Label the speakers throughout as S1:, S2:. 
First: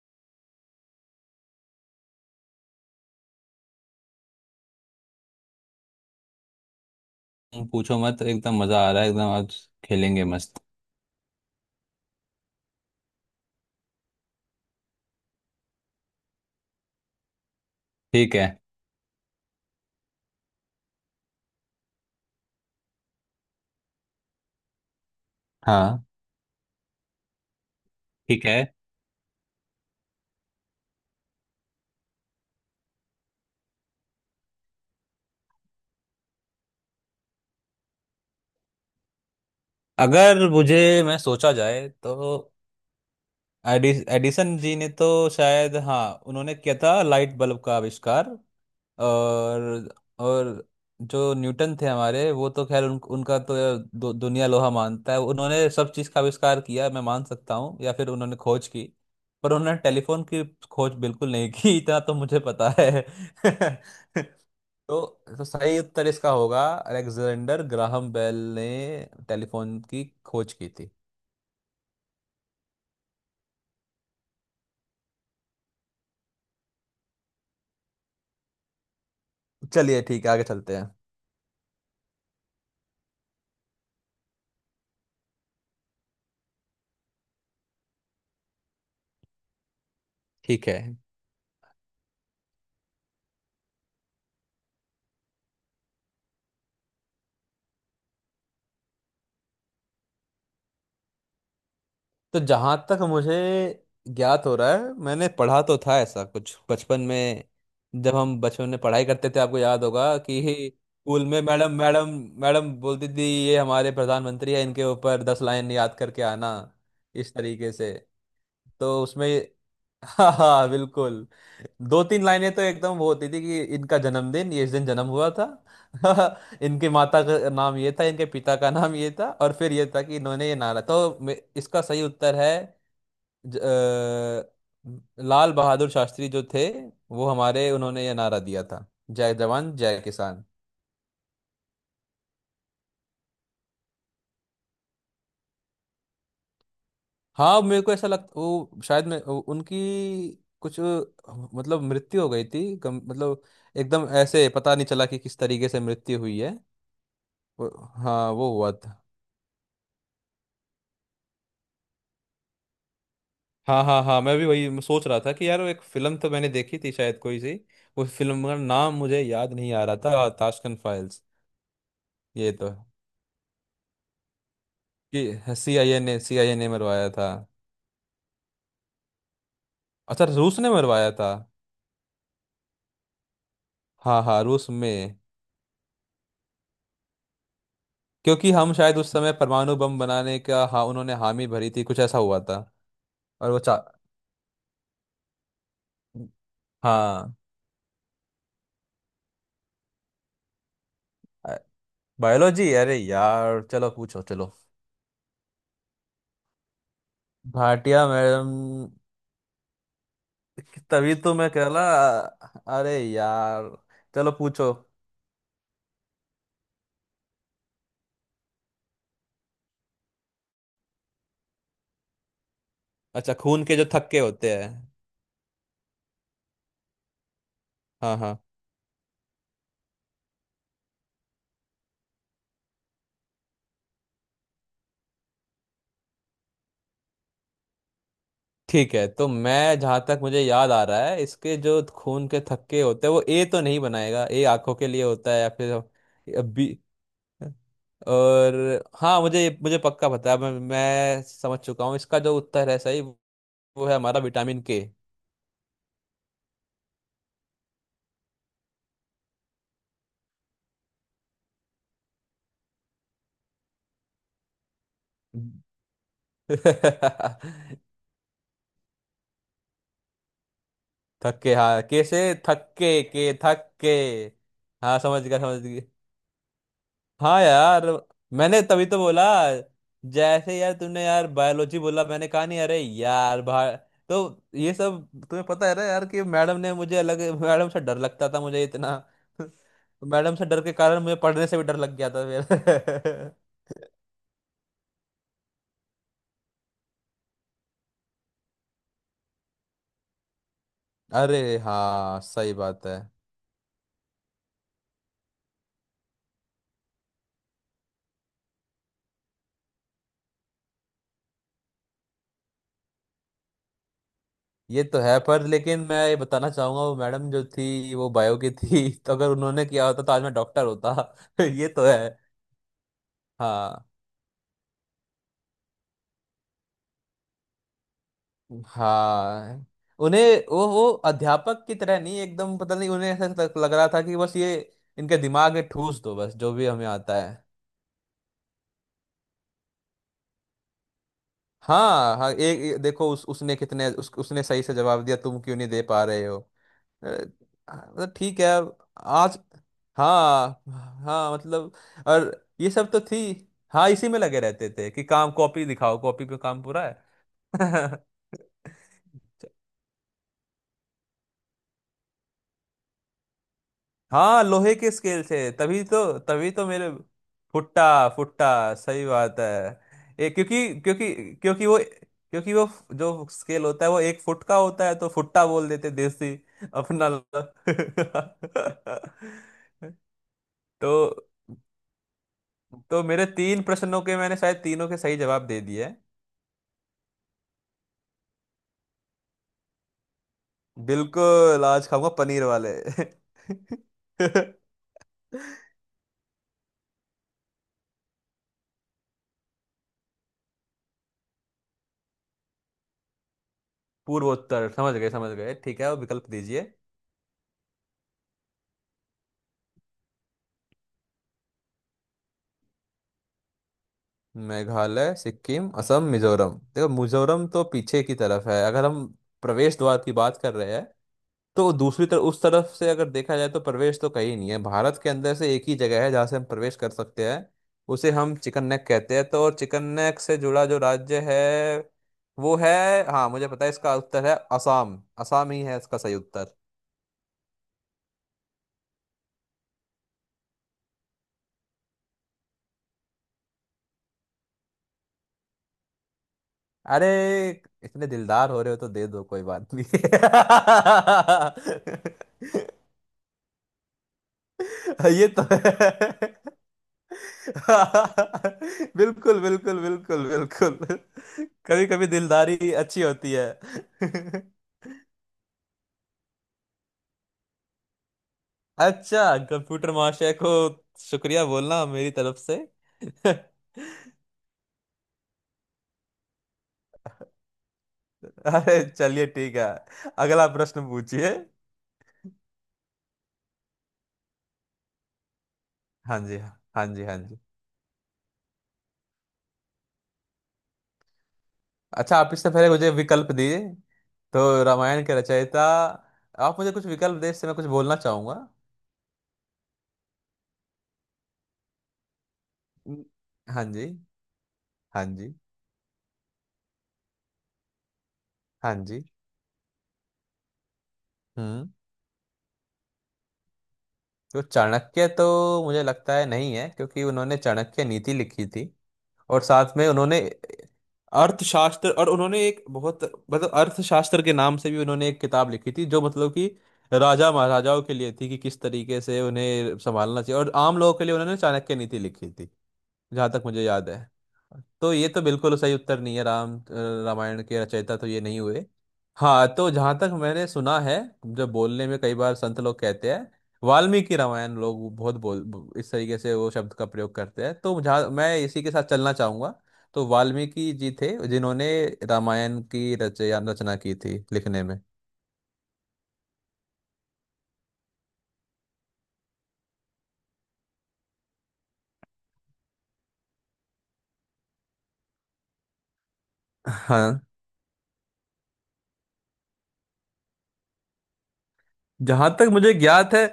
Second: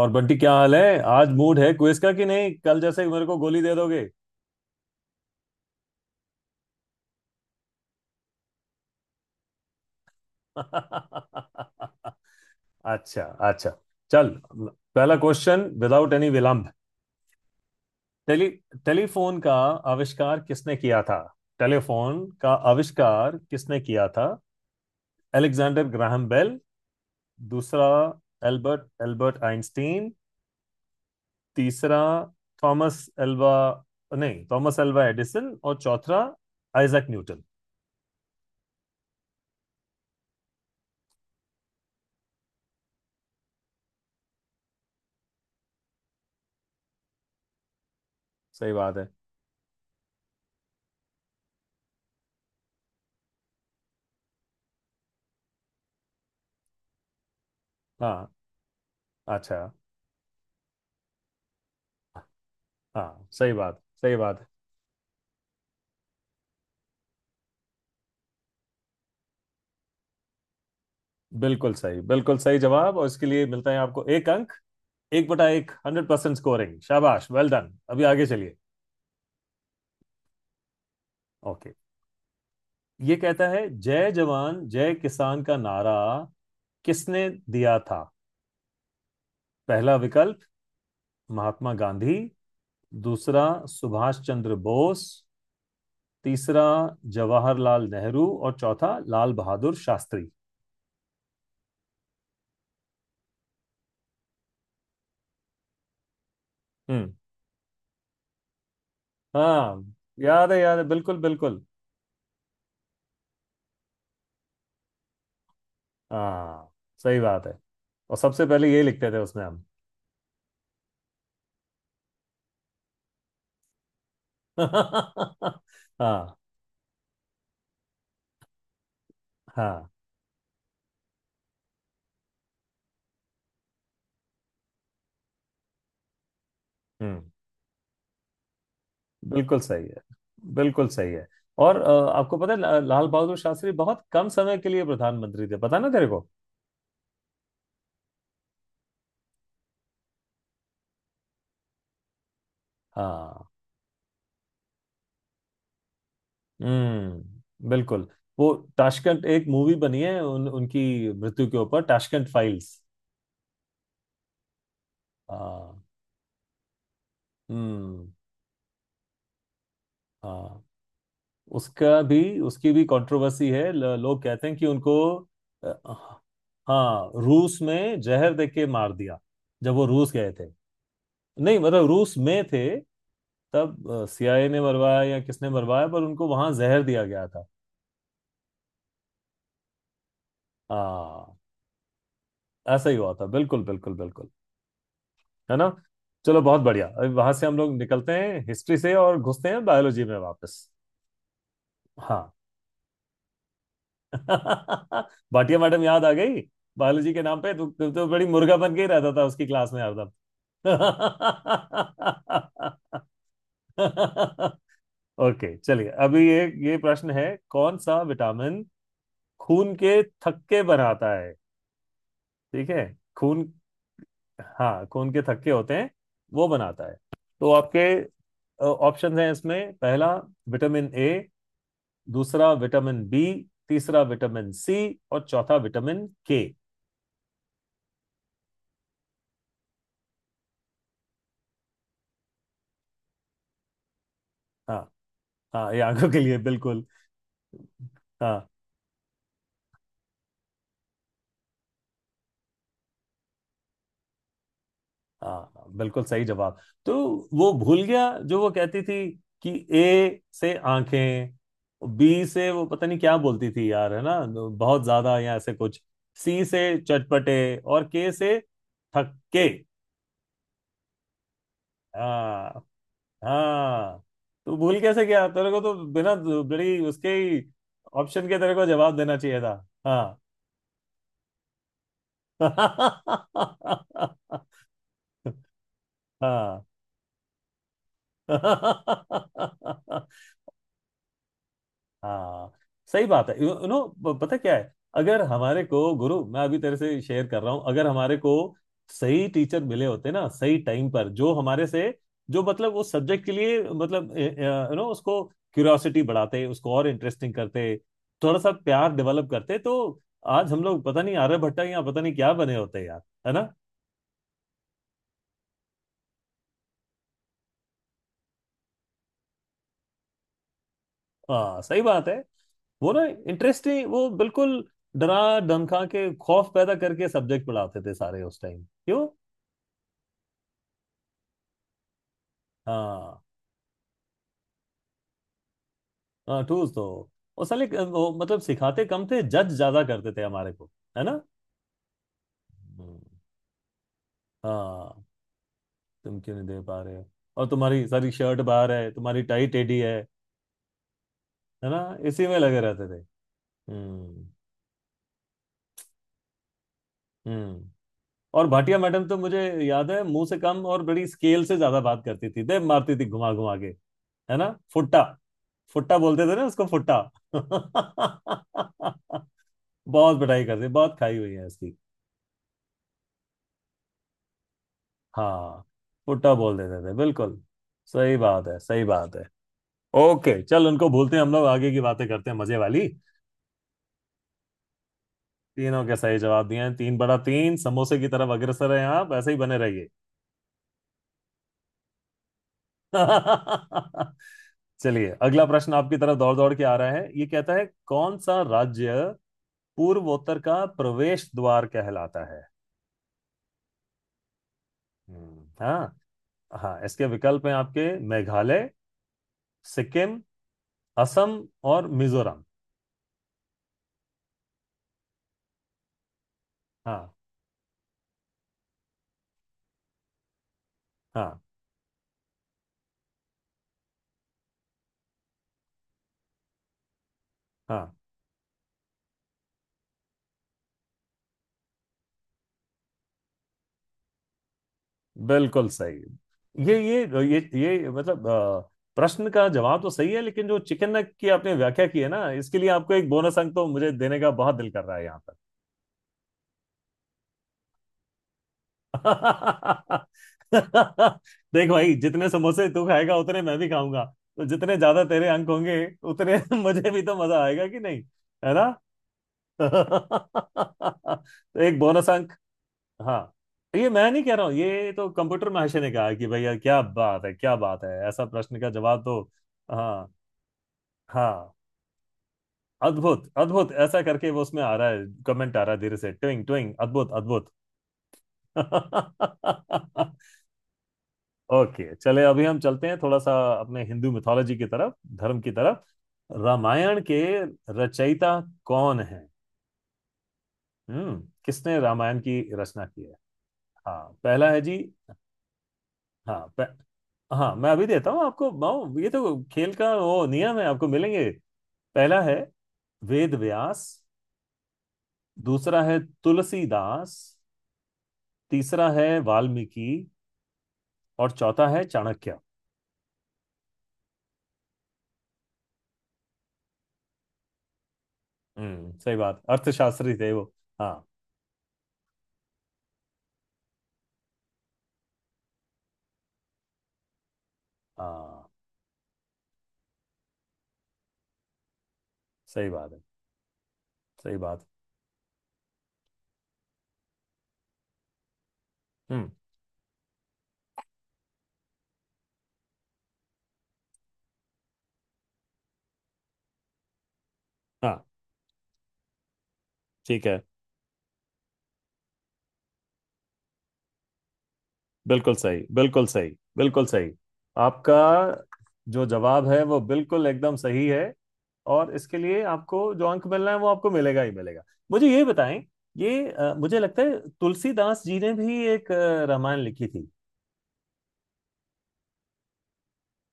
S1: और बंटी क्या हाल है? आज मूड है क्विज का कि नहीं? कल जैसे ही मेरे को गोली दे दोगे।
S2: तुम पूछो मत, एकदम मजा आ रहा है, एकदम आज खेलेंगे मस्त।
S1: अच्छा। अच्छा। चल, पहला क्वेश्चन विदाउट एनी विलंब।
S2: ठीक
S1: टेली
S2: है।
S1: टेलीफोन का आविष्कार किसने किया था? टेलीफोन का आविष्कार किसने किया था? अलेक्जेंडर
S2: हाँ।
S1: Graham Bell. दूसरा,
S2: ठीक है।
S1: Albert Albert Einstein. तीसरा, थॉमस एल्वा नहीं, थॉमस एल्वा एडिसन। और चौथा, आइजैक न्यूटन।
S2: अगर मुझे मैं सोचा जाए तो एडिसन जी ने तो शायद, हाँ, उन्होंने किया था लाइट बल्ब का आविष्कार।
S1: सही बात है।
S2: और और जो न्यूटन थे हमारे, वो तो खैर उनका तो दुनिया लोहा मानता है। उन्होंने सब चीज़ का आविष्कार किया, मैं मान सकता हूँ, या फिर
S1: हाँ।
S2: उन्होंने खोज की। पर
S1: अच्छा।
S2: उन्होंने टेलीफोन की खोज बिल्कुल नहीं की, इतना तो मुझे पता है।
S1: हाँ, सही बात, सही बात है।
S2: तो तो सही उत्तर इसका होगा, अलेक्जेंडर ग्राहम बेल ने टेलीफोन की खोज की थी।
S1: बिल्कुल सही, बिल्कुल सही जवाब। और इसके लिए मिलता है आपको 1 अंक। 1/1 100% स्कोरिंग, शाबाश, वेल डन। अभी आगे चलिए।
S2: चलिए, ठीक है, आगे चलते हैं।
S1: ओके। ये कहता है जय जवान जय किसान का नारा किसने दिया था? पहला विकल्प,
S2: ठीक है।
S1: महात्मा गांधी। दूसरा, सुभाष चंद्र बोस। तीसरा, जवाहरलाल नेहरू। और चौथा, लाल बहादुर शास्त्री।
S2: तो जहां तक मुझे ज्ञात हो रहा है, मैंने पढ़ा तो था ऐसा कुछ बचपन
S1: हम्म।
S2: में। जब हम बचपन में पढ़ाई करते थे, आपको
S1: हाँ,
S2: याद होगा कि
S1: याद है, याद है, बिल्कुल
S2: स्कूल में
S1: बिल्कुल।
S2: मैडम मैडम मैडम बोलती थी, ये हमारे प्रधानमंत्री है, इनके ऊपर 10 लाइन याद करके आना,
S1: हाँ, सही
S2: इस
S1: बात है।
S2: तरीके से।
S1: और सबसे पहले यही
S2: तो
S1: लिखते थे
S2: उसमें
S1: उसमें हम।
S2: हाँ, हाँ, बिल्कुल, दो तीन लाइनें तो एकदम वो होती थी कि इनका जन्मदिन, ये इस दिन जन्म हुआ था।
S1: हाँ।
S2: इनकी माता का नाम ये था, इनके पिता का नाम ये था, और फिर ये
S1: हाँ।
S2: था कि इन्होंने ये नारा तो इसका सही उत्तर है, लाल बहादुर शास्त्री जो थे,
S1: हम्म,
S2: वो हमारे, उन्होंने ये नारा दिया था, जय
S1: बिल्कुल
S2: जवान
S1: सही
S2: जय
S1: है,
S2: किसान।
S1: बिल्कुल सही है। और आपको पता है लाल बहादुर शास्त्री बहुत कम समय के लिए प्रधानमंत्री थे, पता ना तेरे को?
S2: हाँ मेरे को ऐसा लगता, वो शायद मैं उनकी कुछ मतलब मृत्यु हो गई थी, मतलब
S1: हाँ।
S2: एकदम ऐसे पता नहीं चला कि किस तरीके से मृत्यु हुई है।
S1: हम्म,
S2: वो,
S1: बिल्कुल।
S2: हाँ वो
S1: वो
S2: हुआ था।
S1: ताशकंद, एक मूवी बनी है उनकी मृत्यु के ऊपर, ताशकंद फाइल्स।
S2: हाँ, हाँ, हाँ, मैं भी वही सोच रहा था कि यार वो एक
S1: हाँ।
S2: फिल्म तो मैंने देखी थी शायद, कोई सी
S1: हम्म।
S2: उस फिल्म का नाम मुझे याद नहीं आ रहा था,
S1: हाँ,
S2: ताशकंद फाइल्स।
S1: उसका भी,
S2: ये तो,
S1: उसकी भी कंट्रोवर्सी है, लोग कहते हैं कि उनको
S2: कि
S1: अ,
S2: सी आई ए ने मरवाया
S1: हाँ,
S2: था।
S1: रूस में जहर दे के मार दिया। जब वो रूस
S2: अच्छा,
S1: गए थे।
S2: रूस ने मरवाया था।
S1: नहीं, मतलब रूस में थे तब
S2: हाँ, हाँ,
S1: सीआईए ने
S2: रूस
S1: मरवाया
S2: में,
S1: या किसने मरवाया, पर उनको वहां जहर दिया गया था।
S2: क्योंकि हम शायद उस समय परमाणु बम बनाने का, हाँ, उन्होंने
S1: हाँ,
S2: हामी भरी थी, कुछ ऐसा हुआ था।
S1: ऐसा ही हुआ था,
S2: और वो
S1: बिल्कुल
S2: चा
S1: बिल्कुल बिल्कुल। है ना? चलो, बहुत बढ़िया, अभी वहां
S2: हाँ।
S1: से हम लोग निकलते हैं हिस्ट्री से और घुसते हैं बायोलॉजी में वापस। हाँ।
S2: बायोलॉजी, अरे यार चलो पूछो चलो।
S1: भाटिया मैडम याद आ गई। बायोलॉजी के नाम पे तू तू तो
S2: भाटिया
S1: बड़ी
S2: मैडम,
S1: मुर्गा बन के ही रहता था उसकी क्लास में हरदम।
S2: कि तभी तो मैं कह रहा, अरे यार, चलो पूछो।
S1: ओके, चलिए अभी ये प्रश्न है कौन सा विटामिन खून के थक्के बनाता है? ठीक है।
S2: अच्छा,
S1: खून,
S2: खून के जो थक्के होते हैं।
S1: हाँ, खून के थक्के होते हैं वो बनाता है। तो आपके
S2: हाँ, हाँ।
S1: ऑप्शन हैं इसमें, पहला विटामिन ए, दूसरा विटामिन बी, तीसरा विटामिन सी, और चौथा विटामिन के।
S2: ठीक है, तो मैं जहाँ तक मुझे याद आ रहा है, इसके जो खून के थक्के होते हैं, वो ए तो नहीं बनाएगा, ए आंखों
S1: हाँ।
S2: के लिए होता है, या
S1: हाँ, ये आंखों के लिए,
S2: फिर बी,
S1: बिल्कुल। हाँ,
S2: और हाँ, मुझे मुझे पक्का पता है, मैं समझ चुका हूँ इसका जो उत्तर है सही, वो है हमारा विटामिन के।
S1: हाँ, हाँ, बिल्कुल सही जवाब। तो वो भूल गया जो वो कहती थी कि ए से आंखें, बी से, वो पता नहीं क्या बोलती थी यार, है ना, बहुत ज्यादा या ऐसे कुछ, सी से चटपटे, और के से थक्के।
S2: थक्के, हाँ, कैसे
S1: हाँ।
S2: थक्के, के थक्के।
S1: हाँ। तो भूल
S2: हाँ,
S1: कैसे
S2: समझ
S1: गया
S2: गया,
S1: तेरे
S2: समझ
S1: को? तो
S2: गया।
S1: बिना बड़ी उसके
S2: हाँ
S1: ही
S2: यार,
S1: ऑप्शन के तेरे
S2: मैंने
S1: को
S2: तभी
S1: जवाब
S2: तो
S1: देना
S2: बोला,
S1: चाहिए था। हाँ।
S2: जैसे यार तुमने यार बायोलॉजी बोला, मैंने कहा नहीं अरे यार भाई। तो ये सब तुम्हें पता है ना यार, कि मैडम
S1: हाँ।
S2: ने मुझे अलग, मैडम से डर लगता था मुझे इतना।
S1: हाँ,
S2: मैडम से डर के कारण मुझे पढ़ने से भी डर लग गया था
S1: सही बात
S2: फिर।
S1: है। यू नो, पता क्या है, अगर हमारे को गुरु, मैं अभी तेरे से शेयर कर रहा हूं, अगर हमारे को सही टीचर मिले होते ना सही टाइम पर, जो
S2: अरे
S1: हमारे से
S2: हाँ,
S1: जो
S2: सही
S1: मतलब
S2: बात
S1: उस
S2: है।
S1: सब्जेक्ट के लिए, मतलब, यू नो, उसको क्यूरियोसिटी बढ़ाते, उसको और इंटरेस्टिंग करते, थोड़ा सा प्यार डेवलप करते, तो आज हम लोग पता नहीं आर्यभट्ट या पता नहीं क्या बने होते यार। है ना?
S2: ये तो है, पर लेकिन मैं ये बताना चाहूंगा, वो मैडम जो थी वो बायो की थी। तो अगर उन्होंने किया होता, तो आज मैं डॉक्टर होता।
S1: हाँ,
S2: ये
S1: सही
S2: तो है।
S1: बात है। वो ना
S2: हाँ।
S1: इंटरेस्टिंग, वो बिल्कुल डरा धमका के, खौफ पैदा करके सब्जेक्ट पढ़ाते थे सारे उस टाइम, क्यों?
S2: हाँ उन्हें, वो अध्यापक की तरह नहीं, एकदम पता नहीं, उन्हें
S1: हाँ।
S2: ऐसा लग लग रहा था कि बस ये, इनके दिमाग में ठूस दो, बस
S1: हाँ,
S2: जो भी
S1: टूल्स तो।
S2: हमें आता है।
S1: और साले वो मतलब सिखाते कम थे, जज ज्यादा करते थे हमारे को। है ना?
S2: हाँ, हाँ, एक एक-
S1: हम्म,
S2: देखो उस उसने कितने, उसने सही से
S1: हाँ,
S2: जवाब दिया, तुम क्यों नहीं दे पा
S1: तुम
S2: रहे
S1: क्यों
S2: हो।
S1: नहीं दे पा रहे हो?
S2: अरे,
S1: और तुम्हारी सारी
S2: मतलब ठीक
S1: शर्ट
S2: है
S1: बाहर
S2: अब
S1: है, तुम्हारी
S2: आज,
S1: टाई टेढ़ी है।
S2: हाँ, हाँ
S1: है
S2: मतलब,
S1: ना? इसी
S2: और
S1: में लगे
S2: ये
S1: रहते
S2: सब तो
S1: थे।
S2: थी। हाँ, इसी में
S1: हम्म
S2: लगे रहते थे कि काम, कॉपी दिखाओ, कॉपी पे काम पूरा है।
S1: हम्म और भाटिया मैडम तो मुझे याद है मुंह से कम और बड़ी स्केल से ज्यादा बात करती थी, दे मारती थी घुमा घुमा के। है
S2: हाँ
S1: ना?
S2: लोहे के
S1: फुट्टा,
S2: स्केल से, तभी
S1: फुट्टा
S2: तो
S1: बोलते थे ना
S2: तभी
S1: उसको,
S2: तो मेरे,
S1: फुट्टा।
S2: फुट्टा, फुट्टा, सही बात है।
S1: बहुत
S2: ये
S1: पिटाई करती,
S2: क्योंकि
S1: बहुत
S2: क्योंकि
S1: खाई हुई है
S2: क्योंकि
S1: इसकी।
S2: वो क्योंकि वो जो स्केल होता है वो 1 फुट का होता है, तो फुट्टा
S1: हाँ,
S2: बोल देते
S1: फुट्टा
S2: देसी
S1: बोल देते थे,
S2: अपना।
S1: बिल्कुल। सही बात है, सही बात है। ओके, चल, उनको
S2: तो
S1: भूलते हैं हम लोग, आगे की बातें करते हैं मजे वाली।
S2: तो मेरे तीन प्रश्नों के मैंने शायद तीनों के सही जवाब दे
S1: तीनों
S2: दिए
S1: के
S2: हैं।
S1: सही जवाब दिए हैं, तीन बड़ा तीन समोसे की तरफ अग्रसर हैं, आप ऐसे ही बने रहिए।
S2: बिल्कुल, आज खाऊंगा पनीर वाले।
S1: चलिए अगला प्रश्न आपकी तरफ दौड़ दौड़ के आ रहा है, ये कहता है कौन सा राज्य पूर्वोत्तर का प्रवेश द्वार कहलाता है?
S2: पूर्वोत्तर, समझ गए, समझ गए, ठीक है,
S1: हाँ।
S2: और विकल्प दीजिए।
S1: हाँ, इसके विकल्प हैं आपके मेघालय, सिक्किम, असम, और मिजोरम।
S2: मेघालय, सिक्किम, असम, मिजोरम। देखो,
S1: हाँ।
S2: मिजोरम तो पीछे की तरफ है। अगर हम प्रवेश द्वार की बात कर रहे हैं,
S1: हाँ।
S2: तो दूसरी तरफ, उस तरफ से अगर देखा जाए तो प्रवेश तो कहीं नहीं है। भारत के अंदर से एक ही जगह है जहाँ से हम प्रवेश कर सकते हैं,
S1: हाँ,
S2: उसे हम चिकन नेक कहते हैं। तो और चिकन नेक से जुड़ा जो राज्य है, वो है, हाँ मुझे पता है, इसका उत्तर है असम। असम ही
S1: बिल्कुल
S2: है इसका
S1: सही।
S2: सही उत्तर।
S1: ये ये ये मतलब प्रश्न का जवाब तो सही है लेकिन जो चिकन नेक की आपने व्याख्या की है ना, इसके लिए आपको 1 बोनस अंक तो मुझे देने का बहुत दिल कर रहा है यहाँ पर।
S2: अरे, इतने दिलदार हो रहे हो तो दे दो, कोई बात नहीं।
S1: देख भाई, जितने समोसे तू खाएगा उतने मैं भी खाऊंगा। तो जितने ज्यादा
S2: ये
S1: तेरे
S2: तो
S1: अंक
S2: है।
S1: होंगे उतने मुझे भी तो मजा आएगा, कि नहीं? है ना?
S2: बिल्कुल, बिल्कुल, बिल्कुल, बिल्कुल।
S1: तो एक
S2: कभी कभी
S1: बोनस अंक
S2: दिलदारी अच्छी
S1: हाँ,
S2: होती है।
S1: ये मैं नहीं कह रहा हूँ, ये तो कंप्यूटर महाशय ने कहा कि भैया क्या बात है, क्या बात है, ऐसा प्रश्न का जवाब तो।
S2: अच्छा, कंप्यूटर
S1: हाँ।
S2: महाशय को शुक्रिया
S1: हाँ,
S2: बोलना मेरी तरफ से।
S1: अद्भुत अद्भुत, ऐसा करके वो उसमें आ रहा है कमेंट, आ रहा है धीरे से, ट्विंग ट्विंग, अद्भुत अद्भुत।
S2: अरे चलिए, ठीक है, अगला प्रश्न पूछिए।
S1: ओके, चले अभी हम चलते हैं थोड़ा सा अपने हिंदू मिथोलॉजी की तरफ, धर्म की तरफ।
S2: हाँ जी, हाँ। हाँ
S1: रामायण
S2: जी, हाँ
S1: के
S2: जी।
S1: रचयिता कौन है? किसने
S2: अच्छा,
S1: रामायण
S2: आप
S1: की
S2: इससे पहले
S1: रचना
S2: मुझे
S1: की है?
S2: विकल्प दिए,
S1: हाँ, पहला है
S2: तो
S1: जी,
S2: रामायण के रचयिता,
S1: हाँ
S2: आप
S1: मैं,
S2: मुझे कुछ विकल्प दे, इससे
S1: हाँ
S2: मैं कुछ
S1: मैं अभी
S2: बोलना
S1: देता हूँ
S2: चाहूंगा।
S1: आपको माओ, ये तो खेल का वो नियम है, आपको मिलेंगे। पहला है
S2: न-
S1: वेद
S2: हाँ
S1: व्यास,
S2: जी, हाँ जी,
S1: दूसरा है तुलसीदास,
S2: हाँ
S1: तीसरा
S2: जी।
S1: है वाल्मीकि, और चौथा
S2: हम्म।
S1: है चाणक्य।
S2: तो चाणक्य तो मुझे लगता है नहीं है, क्योंकि उन्होंने चाणक्य नीति लिखी थी,
S1: सही
S2: और
S1: बात,
S2: साथ में
S1: अर्थशास्त्री
S2: उन्होंने
S1: थे वो। हाँ।
S2: अर्थशास्त्र, और उन्होंने एक बहुत, मतलब अर्थशास्त्र के नाम से भी उन्होंने एक किताब लिखी थी, जो मतलब कि राजा महाराजाओं के लिए थी कि
S1: हाँ,
S2: किस तरीके से उन्हें संभालना चाहिए, और आम लोगों के लिए उन्होंने चाणक्य नीति लिखी थी,
S1: सही बात है।
S2: जहाँ तक मुझे याद है।
S1: सही बात।
S2: तो ये तो बिल्कुल सही उत्तर नहीं है, रामायण के रचयिता तो ये नहीं हुए।
S1: हम्म।
S2: हाँ, तो जहाँ तक मैंने सुना है, जो बोलने में कई बार संत लोग कहते हैं वाल्मीकि रामायण, लोग बहुत बोल इस तरीके से वो शब्द का प्रयोग करते हैं, तो
S1: हाँ।
S2: जहाँ मैं इसी के साथ चलना चाहूंगा। तो
S1: ठीक है।
S2: वाल्मीकि जी थे जिन्होंने रामायण की रचया रचना की थी, लिखने में।
S1: बिल्कुल सही, बिल्कुल सही, बिल्कुल सही। आपका जो जवाब है वो बिल्कुल एकदम सही है। और इसके लिए आपको जो अंक मिलना है वो आपको मिलेगा ही मिलेगा। मुझे ये बताएं, ये मुझे लगता है
S2: हाँ,
S1: तुलसीदास जी ने भी एक रामायण लिखी थी।
S2: जहां तक मुझे ज्ञात है,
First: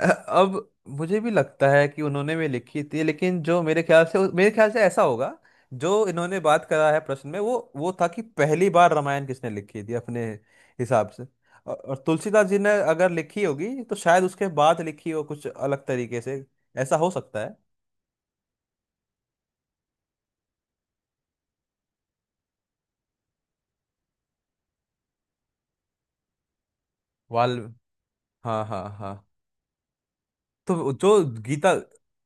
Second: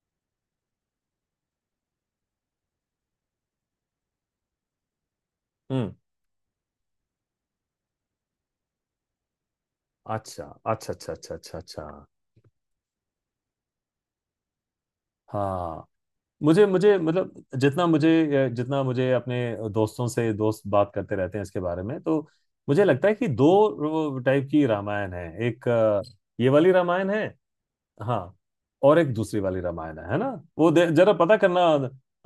S2: अब मुझे भी लगता है कि उन्होंने भी लिखी थी, लेकिन जो मेरे ख्याल से ऐसा होगा,
S1: हम्म।
S2: जो इन्होंने बात करा है प्रश्न में, वो था कि पहली बार रामायण किसने लिखी थी अपने
S1: अच्छा, अच्छा,
S2: हिसाब
S1: अच्छा,
S2: से।
S1: अच्छा, अच्छा,
S2: और
S1: अच्छा।
S2: और तुलसीदास जी ने अगर लिखी होगी तो शायद उसके बाद लिखी हो, कुछ अलग
S1: हाँ,
S2: तरीके से,
S1: मुझे,
S2: ऐसा
S1: मुझे
S2: हो सकता
S1: मतलब
S2: है।
S1: जितना मुझे जितना मुझे अपने दोस्तों से, दोस्त बात करते रहते हैं इसके बारे में, तो मुझे लगता है कि दो टाइप की रामायण है, एक ये वाली रामायण है।
S2: वाल
S1: हाँ।
S2: हाँ, हाँ,
S1: और एक
S2: हाँ।
S1: दूसरी वाली रामायण है ना? वो
S2: तो जो
S1: जरा पता करना।
S2: गीता,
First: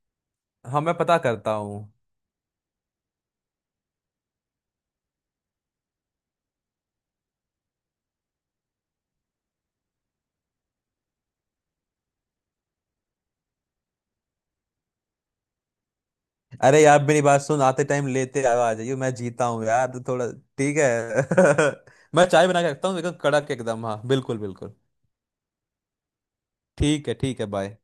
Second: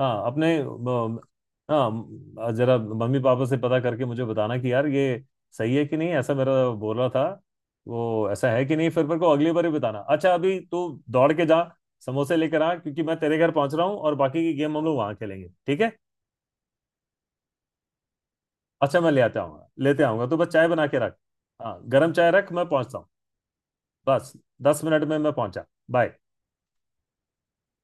S1: हाँ, अपने,
S2: हाँ मैं पता करता हूँ।
S1: हाँ, जरा मम्मी पापा से पता करके मुझे बताना कि यार ये सही है कि नहीं, ऐसा मेरा बोल रहा था। वो ऐसा है कि नहीं फिर मेरे को अगली बार ही बताना। अच्छा, अभी तू दौड़ के जा, समोसे लेकर आ क्योंकि मैं तेरे घर पहुंच रहा हूँ और बाकी की गेम हम लोग वहां खेलेंगे, ठीक है?
S2: अरे यार मेरी बात सुन, आते टाइम लेते आओ, आ जाइयो,
S1: अच्छा, मैं
S2: मैं
S1: ले आता
S2: जीता हूँ
S1: आऊंगा,
S2: यार तो
S1: लेते आऊंगा,
S2: थोड़ा।
S1: तू बस चाय
S2: ठीक
S1: बना के रख।
S2: है।
S1: हाँ, गर्म
S2: मैं
S1: चाय
S2: चाय
S1: रख,
S2: बना
S1: मैं
S2: के रखता
S1: पहुंचता
S2: हूँ
S1: हूँ।
S2: एकदम कड़क, एकदम, हाँ
S1: बस
S2: बिल्कुल, बिल्कुल।
S1: 10 मिनट में मैं पहुंचा। बाय।
S2: ठीक है, ठीक है, बाय।